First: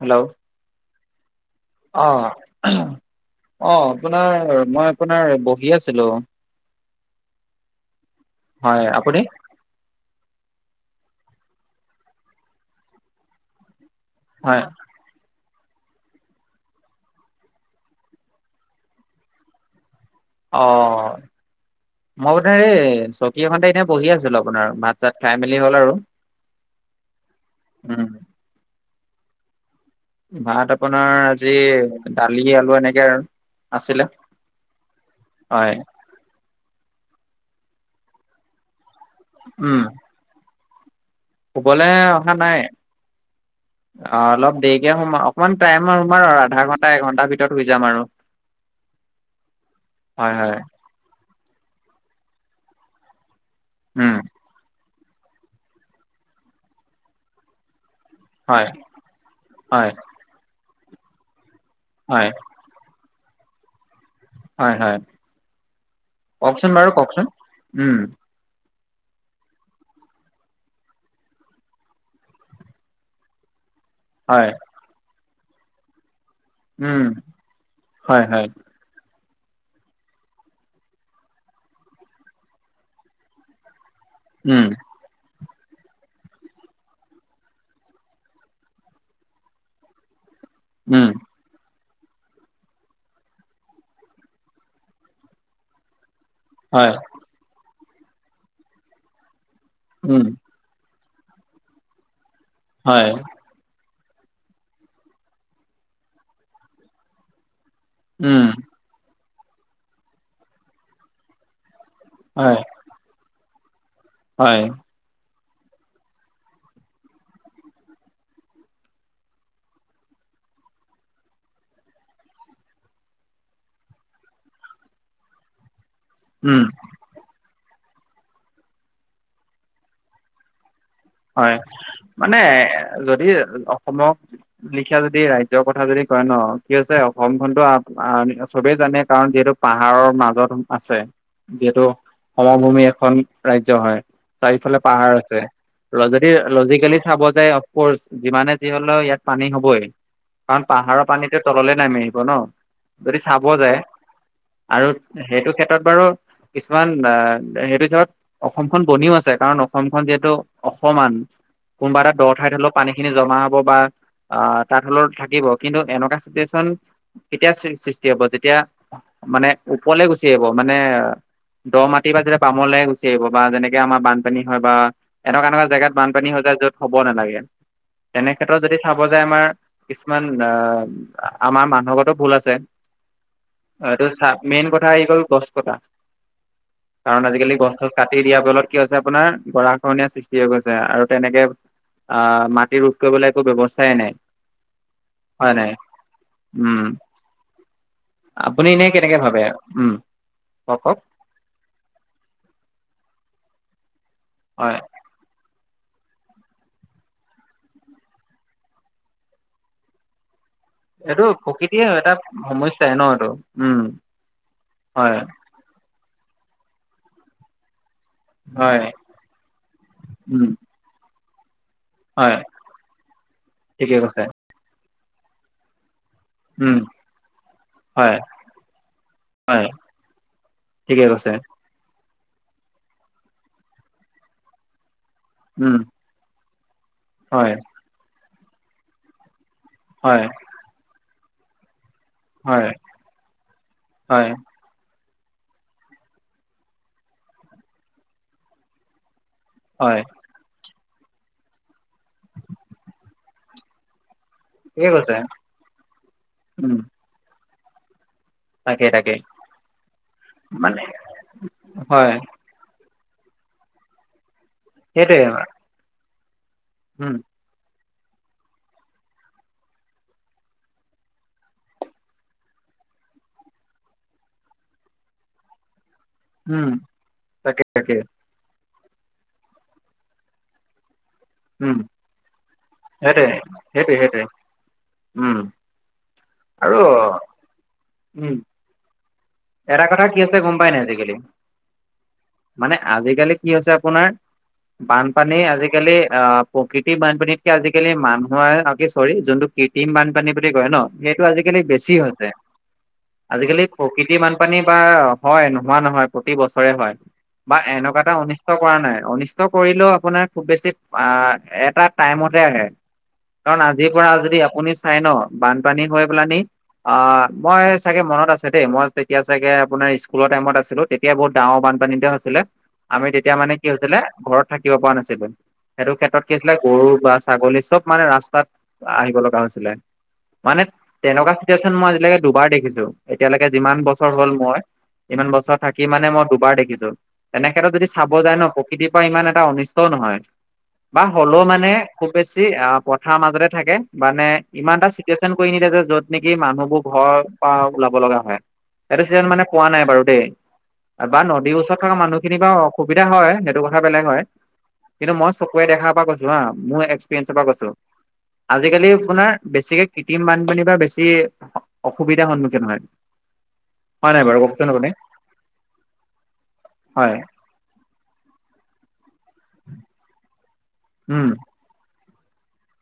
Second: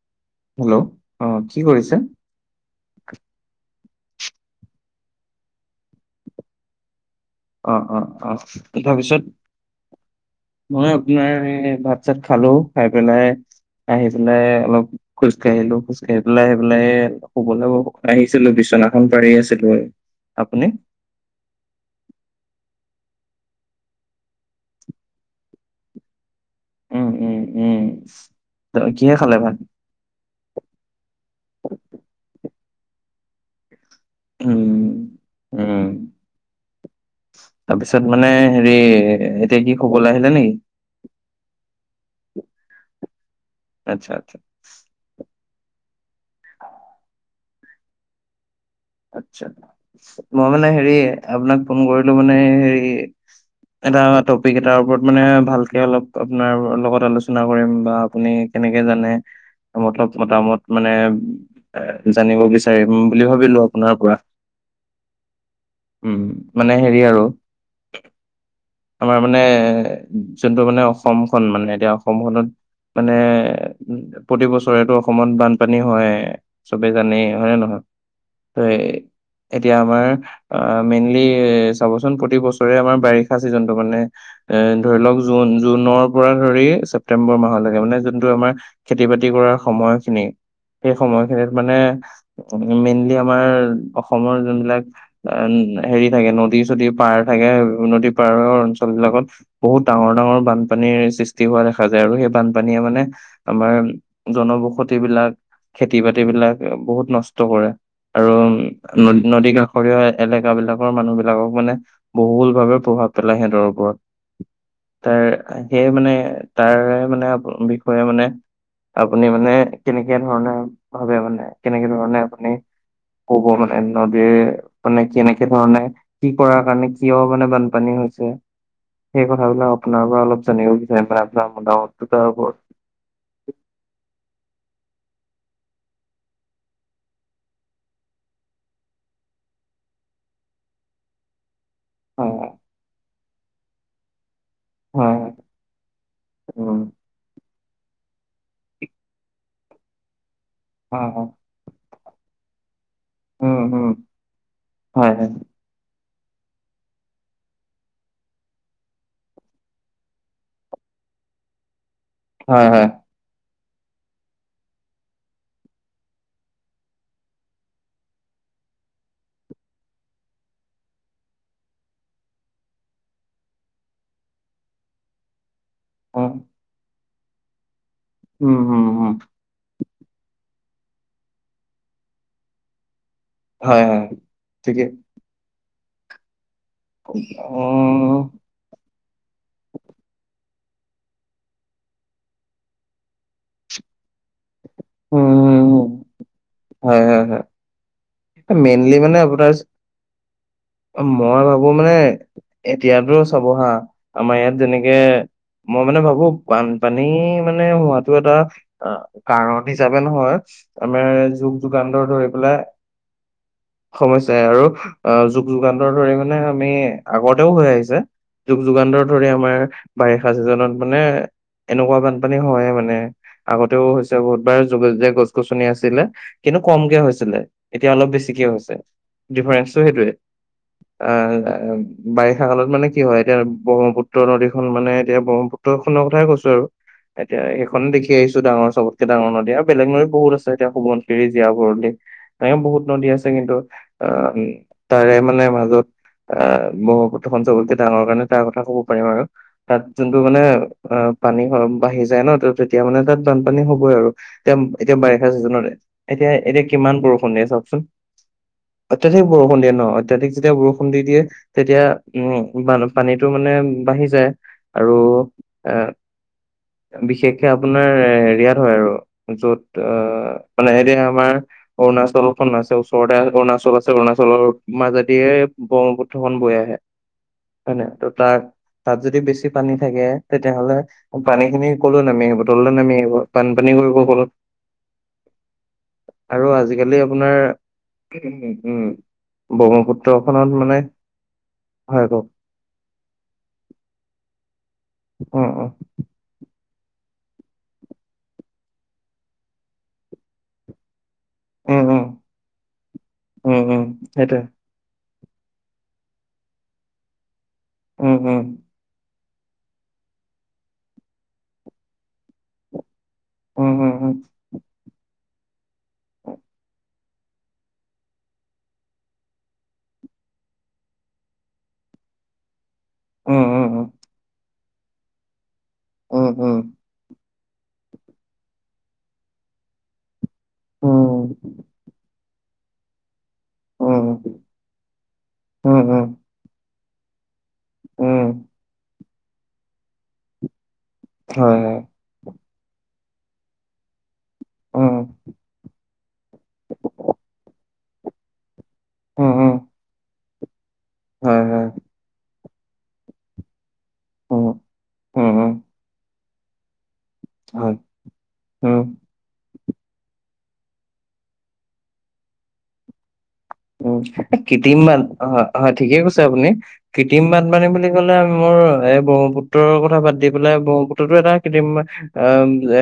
Hello hello অ কি কৰিছে অ অ আপোনাৰ মই আপোনাৰ বহি আছিলো অ অ অ সে' হয় আপুনি তাৰপিছত মই আপোনাৰ ভাত চাত খালো খাই পেলাই আহি পেলাই হয় অলপ খোজকাঢ়িলো খোজ কাঢ়ি পেলাই আহি পেলাই এ শুবলে আহিছিলো বিচনাখন পাৰি আছিলো আৰু আপুনি অ মই মানে এই চকী এখনতে এনেই বহি আছিলো আপোনাৰ ভাত চাত খাই মেলি হল আৰু উম উম উম ত কিহে খালে ভাত ভাত আপোনাৰ আজি দালি আলু এনেকে আৰু আছিলে উম উম হয় তাৰপিছত মানে হেৰি এতিয়া কি উম শুবলে আহিলে নেকি শুবলে অহা নাই আচ্ছা অ আচ্ছা অলপ দেৰিকে শুম আক অকমান টাইম আৰু তোমাৰ আধা ঘণ্টা এঘণ্টাৰ ভিতৰত শুই যাম আৰু আচ্ছা হয় মই হয় মানে হেৰি আপোনাক ফোন কৰিলো মানে হেৰি এটা উম টপিক এটাৰ ওপৰত মানে ভালকে অলপ আপোনাৰ লগত আলোচনা কৰিম বা আপুনি হয় কেনেকে জানে হয় মতলব' মতামত মানে হয় জানিব বিচ চাৰিম বুলি ভাবিলো আপোনাৰ পৰা হয় হয় উম কওকচোন মানে বাৰু হেৰি আৰু কওকচোন উম আমাৰ মানে যোনটো মানে অসমখন মানে এতিয়া অসমখনত মানে উ হয় প্ৰতি বছৰেটো অসমত বানপানী হয়ে চবে উম জানেই হয়নে নহয় হয় হয় সেই এতিয়া আমাৰ আ মেইনলি চাবচোন প্ৰতি বছৰে আমাৰ বাৰিষা চিজন টো মানে এ উম ধৰি লওক জুন জুনৰ পৰা ধৰি ছেপ্তেম্বৰ মাহলেকে মানে যোনটো আমাৰ খেতি বাতি কৰাৰ সময়খিনি সেই উম সময়খিনিত মানে মেইনলি আমাৰ অসমৰ যোনবিলাক হেৰি থাকে নদী চদী হয়, পাহাৰ থাকে নদী পাৰৰ অঞ্চল বিলাকত বহুত ডাঙৰ উম ডাঙৰ বানপানীৰ সৃষ্টি হোৱা দেখা যায় আৰু সেই বানপানীয়ে মানে হয়, আমাৰ জনবসতি বিলাক, খেতি-বাতি বিলাক বহুত নষ্ট কৰে। আৰু উম, উ নদী কাষৰীয়া এলেকা বিলাকৰ মানুহ বিলাকক মানে বহুল হয়, ভাৱে প্ৰভাৱ পেলাই সিহঁতৰ ওপৰত হয় তাৰ সেই মানে তাৰে মানে বিষয়ে মানে আপুনি মানে কেনেকে ধৰণে ভাবে মানে কেনেকে ধৰণে আপুনি কব মানে নদীৰ মানে কেনেকে ধৰণে কি কৰা উম, কাৰণে কিয় মানে বানপানী হৈছে সেই কথাবিলাক আপোনাৰ পৰা অলপ জানিব বিচ হয় মানে যদি অসমক লিখা যদি ৰাজ্য কথা যদি কয় ন কি হৈছে অসমখনতো চবেই জানে কাৰণ যিহেতু পাহাৰৰ মাজত আছে যিহেতু হয় সমভূমি এখন ৰাজ্য হয় চাৰিফালে পাহাৰ হয় হয় আছে যদি উম লজিকেলি চাবযাই অফকৰ্চ যিমানে যি হলেও ইয়াত পানী হবই কাৰণ পাহাৰৰ হয় হয় পানীটো তললে নামি আহিব ন যদি চাব উম যায় উম আৰু হয় হয় সেইটোত ক্ষেত্ৰত বাৰু কিছুমান অ সেইটো হিচাপত অসমখন বনিও আছে কাৰণ অসমখন যিহেতু অসমান কোনোবা এটা দ ঠাইত হলো হয় হয় পানীখিনি জমা হব বা অ তাৰ তলতে থাকিব কিন্তু এনেকুৱা চিটুৱেচন কেতিয়া সৃষ্টি হব যেতিয়া মানে ওপৰলে গুচি আহিব মানে দ মাটি বা যেতিয়া বামলে গুচি আহিব বা যেনেকে আমাৰ বানপানী হয় বা এনেকুৱা এনেকুৱা জেগাত উম বানপানী হৈ যায় যত হ'ব নালাগে উম তেনেক্ষেত্ৰত যদি উম চাওঁ উম যে আমাৰ কিছুমান আ আমাৰ মানুহগাতো ভুল আছে হয় অ হয় এইটো চা মেইন ঠিকে কথা আহি গ'ল গছ কটা কাৰণ অ আজিকালি গছ-চছ কাটি দিয়াৰ ফলত কি হৈছে আপোনাৰ গৰা খহনীয়া সৃষ্টি হৈ গৈছে আৰু তেনেকে আহ মাটি ৰোধ কৰিবলে একো ব্যৱস্থাই নাই হয় নাই উম উম হয় হয় হয় আপুনি এনেই মেইনলি মানে কেনেকে ভাবে, আপোনাৰ উম কওক কওক মই ভাবো মানে এতিয়াতো চাবহা আমাৰ ইয়াত হয় যেনেকে মই মানে ভাবো বানপানী মানে হোৱাটো এটা অ কাৰণ সিচাপে নহয় আমাৰ এইটো যুগ প্ৰকৃতিয়ে যুগান্তৰ এটা ধৰি পেলাই সমস্যাই ন এইটো উম সমস্যাই আৰু অ হয় য যোগান্তৰ ধৰি মানে আমি আগতেও হৈ আহিছে যুগ হয় যোগান্তৰ ধৰি আমাৰ বাৰিষা উম চিজনত মানে এনেকুৱা বানপানী হয় মানে আগতেও ঠিকে হৈছে কৈছে বহুত বাৰ যে গছ গছনি আছিলে কিন্তু উম কমকে হৈছিলে, এতিয়া অলপ হয় বেছিকে হৈছে হয় ডিফাৰেন্সটো সেইটোৱে। ঠিকে অ কৈছে বাৰিষা কালত মানে কি হয় এতিয়া ব্ৰহ্মপুত্ৰ নদীখন মানে এতিয়া উম ব্ৰহ্মপুত্ৰ খনৰ কথাই কৈছো আৰু এতিয়া হয় সেইখননে দেখি আহিছো ডাঙৰ চবতকে ডাঙৰ নদী আৰু বেলেগ নদী হয় বহুত আছ ছে এতিয়া সোৱনশিৰি, জীয়াভৰলি এনেকে হয় বহুত নদী আছে কিন্তু হয় আহ তাৰে মানে মাজত আহ ব্ৰহ্মপুত্ৰখন ছবতকে ডাঙৰ কাৰণে তাৰ কথা ক'ব পাৰিম আৰু তাত হয় যোনটো মানে অ পানী হয় বাঢ়ি যায় ন তেতিয়া মানে তাত বানপানী হবই আৰু এতিয়া ঠিকে এতিয়া কৈছে বাৰিষা চিজনতে, এতিয়া এতিয়া উম কিমান বৰষুণ দিয়ে চাওকচোন তাকে তাকে অত্যাধিক বৰষুণ দিয়ে ন, অত্যাধিক যেতিয়া মানে বৰষুণ দি দিয়ে। তেতিয়া হয় উম, বান পানীতটো মানে বাঢ়ি যায়। আৰু সেইটোৱে ন, এ বিশেষকে আপোনাৰ এৰিয়াত, হয় আৰু, য'ত মানে এৰি আমাৰ, অৰুণাচলখন আছে ওচৰতে, অৰুণাচল আছে অৰুণাচলৰ মাজেদিয়ে, ব্ৰহ্মপুত্ৰখন বৈ উম আহে তাকে হয় ন, তাকে ত তাক তাত যদি বেছি পানী থাকে, তেতিয়াহ'লে পানী খিনি উম ক'লৈ নামি আহিব তললৈ নামি আহিব। সেইটোৱে বানপানী সেইটোৱে কৰিব সেইটোৱে গলত, উম আৰু আজিকালি আপোনাৰ। উম উম, এটা কথা ব্ৰহ্মপুত্ৰ কি হৈছে খনত গম পাই মানে, নাই আজিকালি সহায় কৰক মানে আজিকালি কি হৈছে, আপোনাৰ বানপানী উম উম আজিকালি আহ। প্ৰকৃতিৰ বানপানীতকে আজিকালি মানুহৰ আৰু, কি চৰি যোনটো কৃত্ৰিম বানপানী বুলি কয় ন। সেইটো আজিকালি বেছি হৈছে, আজিকালি প্ৰকৃতিৰ বানপানী, বাৰ হয় নোহোৱা নহয় প্ৰতি বছৰে হয়। বা এনেকুৱা এটা অনিষ্ট কৰা নাই, অনিষ্ট কষ্ট কৰিলেও, আপোনাৰ খুব বেছি এটা টাইমতে আহে। কাৰণ আজিৰ পৰা যদি আপুনি চাই ন বানপানী হৈ পেলানি। অ মই চাগে মনত আছে দেই, মই তেতিয়া চাগে আপোনাৰ স্কুলৰ টাইমত আছিলো তেতিয়াই বহুত ডাঙৰ বানপানী এটা হৈছিলে। আমি তেতিয়া মানে কি হৈছিলে ঘৰত থাকিব পৰা নাছিলো সেইটো ক্ষেত্ৰত কি হৈছিলে। গৰু বাছ, ছাগলী চব মানে ৰাস্তাত আহিব লগা হৈছিলে। মানে তেনেকুৱা চিটোৱেচন মই আজিলৈকে, দুবাৰ দেখিছো, এতিয়ালৈকে যিমান বছৰ হ'ল, মই ইমান বছৰ থাকি মানে মই দুবাৰ দেখিছো। এনেক্ষেত্ৰত যদি চাব যায় ন প্ৰকৃতিৰ পৰা ইমান এটা অনিষ্টও নহয়। বা হলেও মানে, খুব বেছি, অ পথাৰ মাজতে থাকে মানে, ইমান এটা চিটুৱেচন কৰি নিদিয়ে যে, য'ত নেকি মানুহবোৰ ঘৰৰ পৰা ওলাব লগা হয়। এইটো চিটুৱেচন মানে পোৱা নাই বাৰু দেই। বা নদীৰ ওচৰত থকা মানুহখিনিৰ বা অসুবিধা হয়। সেইটো কথা, বেলেগ হয়, কিন্তু মই চকুৱে দেখাৰ পৰা কৈছো হা, মোৰ [unintelligible] কৈছো আজিকালি মানে, বেছিকে, কৃত্ৰিম বানপানী বা বেছি অসুবিধাৰ সন্মুখীন হয়। উ হয় নাই বাৰু কওকচোন কৃত্ৰিম আপুনি বান অ হয় ঠিকে কৈছে, আপুনি হয় কৃত্ৰিম বান। পানী বুলি ক'লে মোৰ, এই ব্ৰহ্মপুত্ৰৰ কথা বাদ দি পেলাই ব্ৰহ্মপুত্ৰটো উম এটা কৃত্ৰিম, অ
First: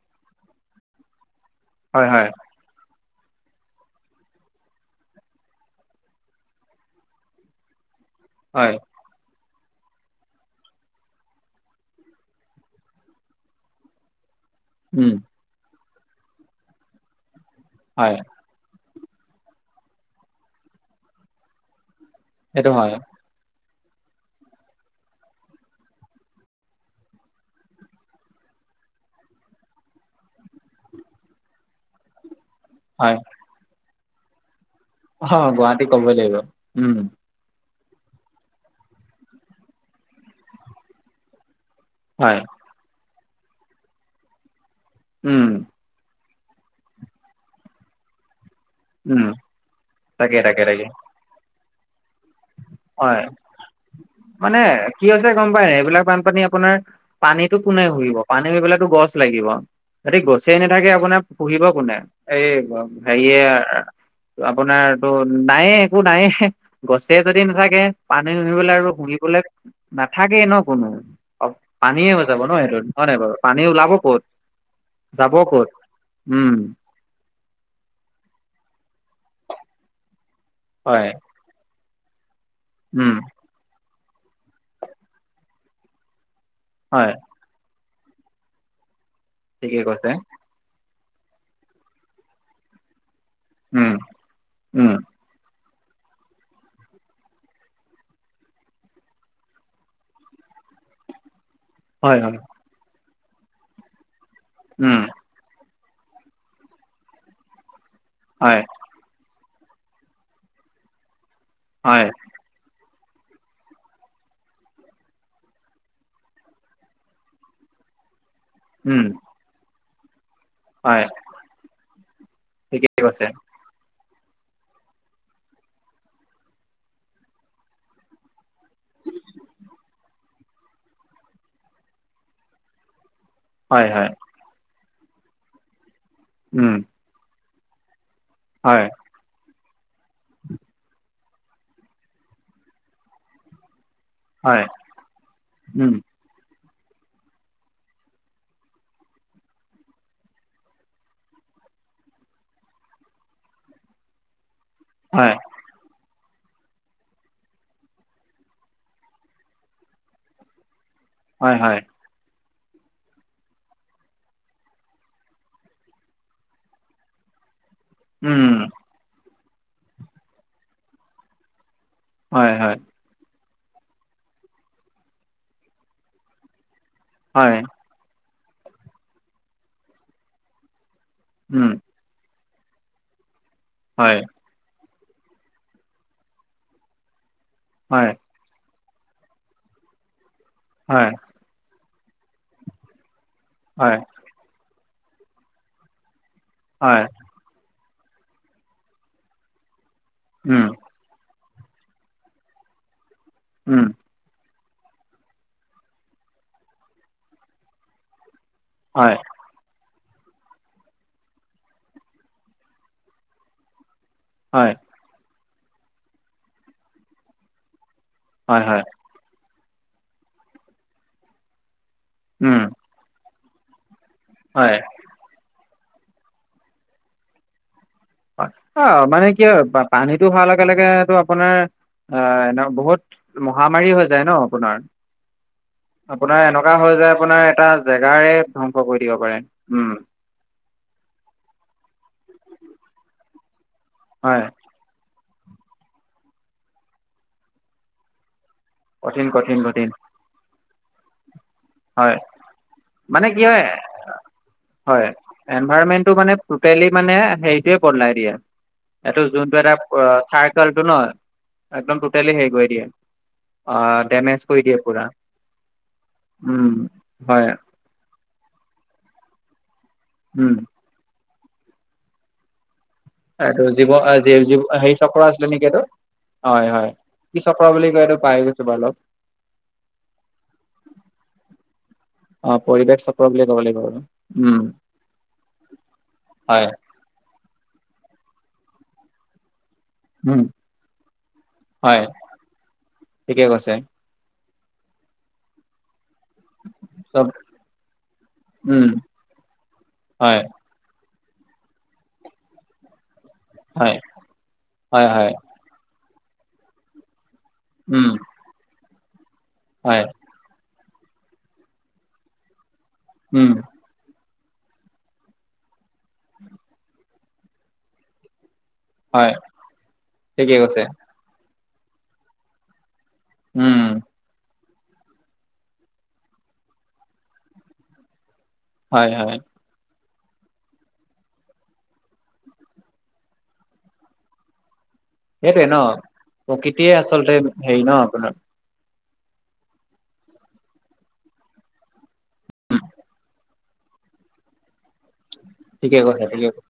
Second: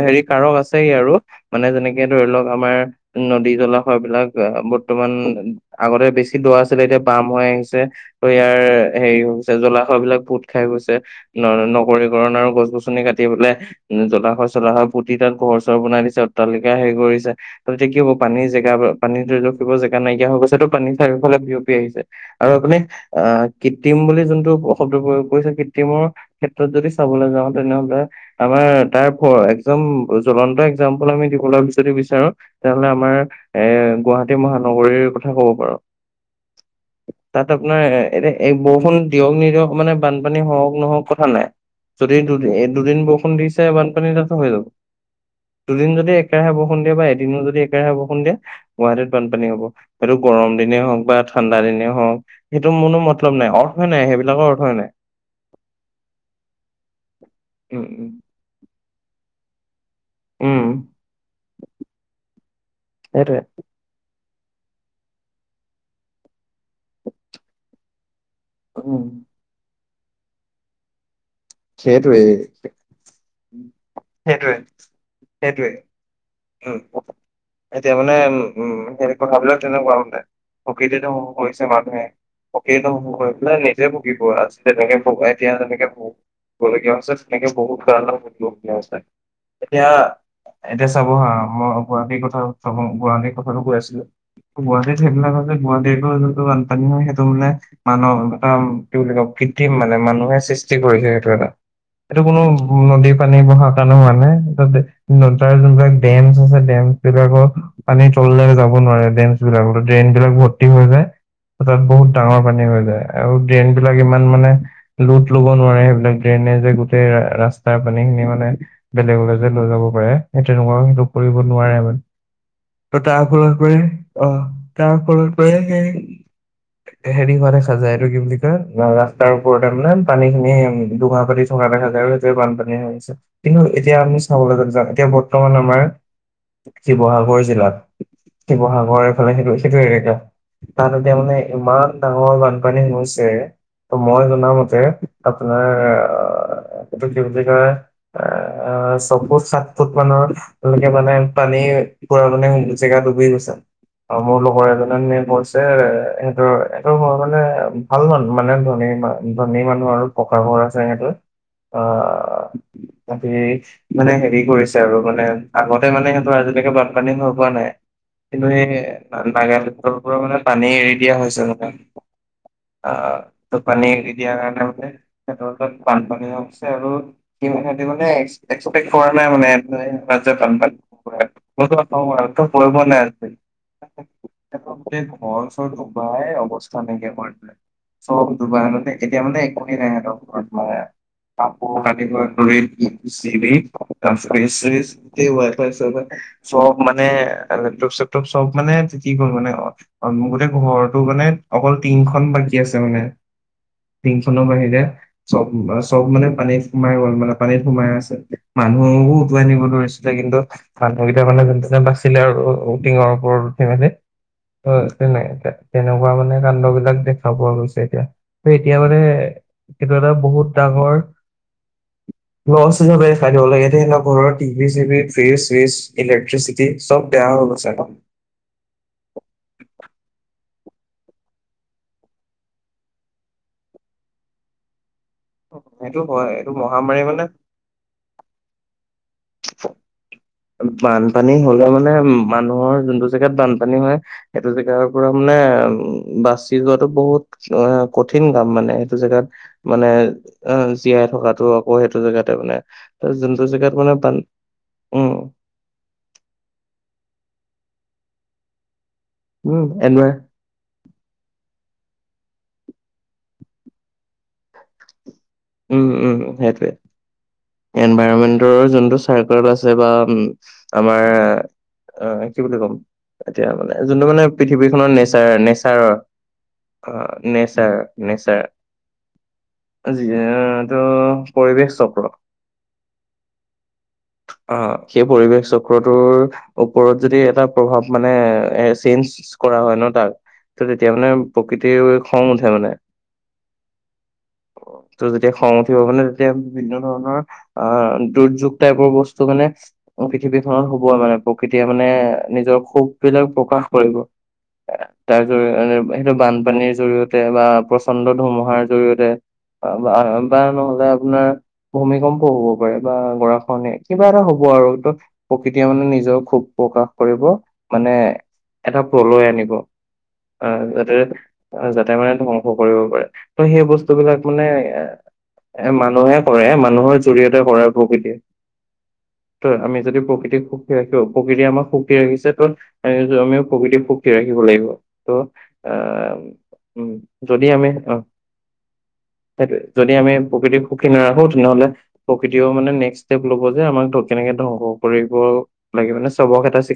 হেৰি কাৰক আছে আৰু, মানে হয় যেনেকে ধৰি হয় লওক আমাৰ নদী জলাশয় বিলাক বৰ্তমান, আগতে বেছি দহ আছিলে, এতিয়া বাম হৈ আহিছে। ত ইয়াৰ, হয় হেৰি হৈ গৈছে, জলাশয় বিলাক বহুত খাই গৈছে। ন নগৰীকৰণ আৰু গছ গছনি কাটি পেললে। জলাশয়, চলা হয় উম পুতি তাত ঘৰ চৰ বনাই দিছে, অট্টালিকা হেৰি কৰিছে ততে কি হব হয় পানীৰ জেগা, পানী ৰখিব জেগা নাইকিয়া হৈ গৈছে তাটো পানী চাৰিওফালে বিয়পি আহিছে। আৰু সেইটো আপুনি হয় আহ, কৃত্ৰিম বুলি যোনটো শব্দ প্ৰয়োগ কৰিছে। কৃত্ৰিমৰ ক্ষেত্ৰত যদি চাবলৈ যাওঁ তেনেহলে, আমাৰ তাৰ এক জ্বলন্ত একজাম্পল আমি দিব লে যদি বিচাৰো, তেতিয়া হ'লে হয় আমাৰ এ গুৱাহাটী মহানগৰীৰ, অ কথা ক'ব পাৰো। গুৱাহাটী ক'বই লাগিব। উম, তাত আপোনাৰ এতিয়া, এই বৰষুণ দিয়ক নিদিয়ক মানে বানপানী হহক নহওক কথা নাই। যদি হয় দুদিন এই দুদিন বৰষুণ দিছে, বানপানী তাতো হৈ যাব। উম। দুদিন যদি একৰাহে বৰষুণ দিয়ে বা এদিনো যদি একৰাহে বৰষুণ দিয়ে গুৱাহাটীত উম বানপানী হব। সেইটো তাকে গৰম তাকে দিনেই তাকে হওঁক বা ঠাণ্ডা দিনে হওক। সেইটো মোৰনো হয় মতলব নাই অৰ্থই নাই সেইবিলাকৰ মানে অৰ্থই নাই কি হৈছে গম পায়? এইবিলাক বানপানী আপোনাৰ পানীটো কোনে উম উম শুহিব পানী শুহিবলেটো গছ লাগিব। যদি গছেই উম নাথাকে, আপোনাৰ শুহিব কোনে? এই সেইটোৱে হেৰিয়ে আপোনাৰটো নায়ে একো নায়ে গছে যদি নাথাকে। পানী শুহিবলৈ আৰু উম শুহিবলৈ নাথাকেই ন কোনো। অ' পানীয়ে হৈ সেইটোৱেই যাব ন সেইটোত, হয় নাই বাৰু? পানী ওলাব ক'ত সেইটোৱে যাব ক'ত? উম। সেইটোৱে মানে উম হে কথাবিলাক তেনেকুৱা মানে হয় প্ৰকৃতিতো ধ্বংস কৰিছে মানুহে। প্ৰকৃতি উম ধ্বংস কৰি পেলাই নিজে ভুগিব, অজি তেনেকে ভগাই এতিয়া যেনেকে ভুগ গিবলগীয়া হয় হৈছে তেনেকে বহুত কাৰণত ঠিকেই কৈছে [unintelligible] এতিয়া চাব হা, মই গুৱাহাটীৰ কথা [unintelligible] গুৱাহাটীত কথাতো কৈ উম আছিলো, উম গুৱাহাটীত সেইবিলাক যে গুৱাহাটীতো যোনটো বানপানী হয় সেইটো বোলে। [unintelligible] বুলি কয়, কৃত্ৰিম মানে মানুহে সৃষ্টি কৰিলে। সেইটো এটা, হয় এইটো হয় কোনো নদীৰ পানী বহা কাৰণে হোৱা নাই। উম তাৰ যোনবিলাক ডেমছ আছে ডেমবিলাকৰ পানী তললে হয় যাব নোৱাৰে। ডেমছ বিলাক ড্ৰেইন বিলাক ভৰ্তি হৈ যায় তাত হয় বহুত ডাঙৰ পানী হৈ যায়। আৰু ড্ৰেইন বিলাক ইমান মানে লোট ল'ব নোৱাৰে সেইবিলাক। ড্ৰেইনে যে গোটেই ৰাস্তাৰ পানী খিনি মানে উম বেলেগলে যে লৈ যাব পাৰে। সেই তেনেকুৱা হয় সেইটো কৰিব নোৱাৰে মানে। ত' ঠিকেই তাৰ কৈছে ফলত। অ' তাৰ ফলৰ [unintelligible] হেৰি হোৱা দেখা যায়, এইটো কি বুলি কয়, ৰাস্তাৰ ওপৰতে মানে পানীখিনি দুঘা পাতি থকা দেখা যায়, সেইটোৱে বানপানী হৈ আহিছে। কিন্তু হয় এতিয়া হয় আমি চাবলৈ যদি যাওঁ এতিয়া বৰ্তমান আমাৰ উম শিৱসাগৰ জিলাত। হয় শিৱসাগৰ এইফালে সেইটো সেইটো এলেকাত, তাত এতিয়া মানে ইমান ডাঙৰ বানপানী হৈছে, ত' মই হয় জনামতে [unintelligible] উম। অ' এইটো কি বুলি কয়, এ ছফুট-সাত ফুট মানৰ। তেনেকে মানে পানী পুৰা মানে জেগাত ডুবি গৈছে। আৰু মোৰ লগৰ এজন [unintelligible] যে হয় সিহতৰ এইটো [unintelligible] মানে ভাল মানুহ মানে ধনী ধনী মানুহ আৰু। পকা ঘৰ আছে হেতৰ। হয় হয় [unintelligible] মানে হেৰি কৰিছে আৰু মানে আগতে মানে সিহঁতৰ আজিলৈকে বানপানী হৈ পোৱা নাই। উম কিন্তু সেই নাগালেণ্ডৰ পৰা মানে পানী এৰি দিয়া হৈছে মানে। হয় হয়। অ' তটো পানী এৰি দিয়াৰ কাৰণে মানে হেতৰ তাত বানপানী হৈছে। আৰু সি হয় মানে সি মানে এক্সপেক্ট কৰা নাই মানে ইয়াত যে বানপানী উম [unintelligible] [unintelligible] হয়। হেতৰ গোটেই ঘৰ-চৰ ডুবাই অৱস্থা নাইকিয়া কৰি পেলালে হয় চব। ডুবাই মানে, এতিয়া মানে একোৱেই নাই হেতৰ ঘৰত। হয়। কাপোৰ-কানি [unintelligible] ফিনিছ চিনিছ সেই হয় ৱাইফাই চাৰ্ভাৰ চফ হয় মানে লেপটপ চেপটপ চব মানে তিতি গ'ল মানে অ মো গতে উম ঘৰ টো মানে অকল টিংখন বাকী আছে মানে। উম। টংখনৰ বাহিৰে চব চব মানে পানীত সোমাই গ'ল মানে, পানীত সোমাই আছে। মানুহকো হয় উটুৱাই নিব ধৰিছিলে কিন্তু মানুহকেইটা মানে যেন তেনে বাচিলে আৰু টিঙৰ ওপৰত উঠি মেলি হয় অহ তেনে তে তেনেকুৱা মানে কাণ্ডবিলাক দেখা পোৱা গৈছে এতিয়া হে হয় এতিয়া হয় মানে সেইটো এটা বহুত ডাঙৰ উম লছ হিচাপে দেখাই দিব লাগে তেহেতৰ ঘৰত টিভি হয় চিভি ফিৰিছ চিৰিছ ইলেক্ট্ৰিচিটি সব বেয়া হৈ গৈছে ক। অ মানে কি হয় পানীটো হোৱাৰ লগে লগেটো আপোনাৰ আ এনেও বহুত মহামাৰী হৈ যায় ন আপোনাৰ। সেইটো হয় আপোনাৰ এইটো এনেকুৱা হয় মহামাৰী যায় মানে আপোনাৰ এটাজ জেগাৰে ধ্বংস কৰি দিব পাৰে, উম। বানপানী হ'লে মানে মানুহৰ যোনটো জেগাত বানপানী হয় সেইটো জেগাৰ পুৰা মানে উ বাচি যোৱাটো বহুত কঠিন কাম মানে। কঠিন জেগাত কঠিন মানে কঠিন অ জীয়াই থকাটো অক অ সেইটো হয় জেগাতে মানে ত মানে কি যোনটো হয় জেগাত মানে টান হয়, এনভাইৰমেন্টটো মানে টোটেলি মানে হেৰিটোয়ে বদলাই দিয়া। এইটো উম যোনটো এটা এনভাৰ ৱ থাৰ্ট [unintelligible] ন একদম টোটেলি হেৰি কৰি দিয়ে, অ ডমেজ কৰি দিয়ে পুৰা। উম উম সেইটোৱে, উম হয় এনভাইৰনমেন্টৰ যোনটো চাৰ্ক বা আছে বা উম, আমাৰ অ কি বুলি কম এতিয়া এইটো মানে যোনটো মানে জীৱ জীৱ পৃথিৱীখনৰ হেৰি চক্ৰ নেচাৰ আছিলে নেকি এইটো নেচাৰৰ হয় হয় অ কি চক্ৰ নেছাৰ বুলি কয় এইটো পাহৰি নেছাৰ গৈছো বাৰু অলপ [unintelligible] টো পৰিৱেশ চক্ৰ অ পৰিৱেশ চক্ৰ বুলি ক'ব লাগিব আৰু। অ উম সেই পৰিৱেশ চক্ৰটোৰ হয় ওপৰত যদি এটা প্ৰভাৱ মানে চেঞ্জ কৰা হয় ন তাক উম ত তেতিয়া মানে প্ৰকৃতিৰ হয় খং উঠে মানে। ঠিকে কৈছে ত যেতিয়া খং উঠিব মানে তেতিয়া বিভিন্ন ধৰণৰ চব আহ দুৰ্যোগ উম টাইপৰ বস্তু মানে হয় পৃথিৱীখন হুব মানে প্ৰকৃতিয়ে মানে নিজৰ খুববিলাক প্ৰকাশ হয় কৰিব, হয় তাৰ হয় জৰি সেইটো বানপানীৰ জৰিয়তে বা প্ৰচণ্ড উম ধুমুহাৰ জৰিয়তে আ বা হয় আ ওম বা নহ'লে আপোনাৰ ভূমিকম্প হ'ব পাৰে বা উম গৰাখহনি কিবা এটা হ'ব আৰু ত প্ৰকৃতিয়ে মানে নিজেও খুব প্ৰকাশ কৰিব মানে এটা প্ৰলয় হয় আনিব ঠিকে আহ কৈছে যাতে যাতে মানে ধ্বংস কৰিব পাৰে। ত সেই উম বস্তুবিলাক মানে এ এ মানুহে কৰে মানুহৰ জৰিয়তে কৰাৰ ভূ-প্ৰকৃতি হয় হয়। আমি যদি প্ৰকৃতিক সুখী ৰাখিব, প্ৰকৃতি আমাক সুখী ৰাখিছে তত এ যে আমিও প্ৰকৃতি সুখী ৰাখিব লাগিব। ত সেইটোৱে ন আহ উ প্ৰকৃতিয়ে আচলতে যদি আমি হেৰি ন অ আপোনাৰ সেইটোয়ে যদি আমি প্ৰকৃতিক সুখী নাৰাখো তেনেহ'লে প্ৰকৃতিও মানে নেক্সট লব যে আমাক কেনেকে ধ্বংস কৰিব লাগে ঠিকে মানে কৈছে ঠিকে চবকে এটা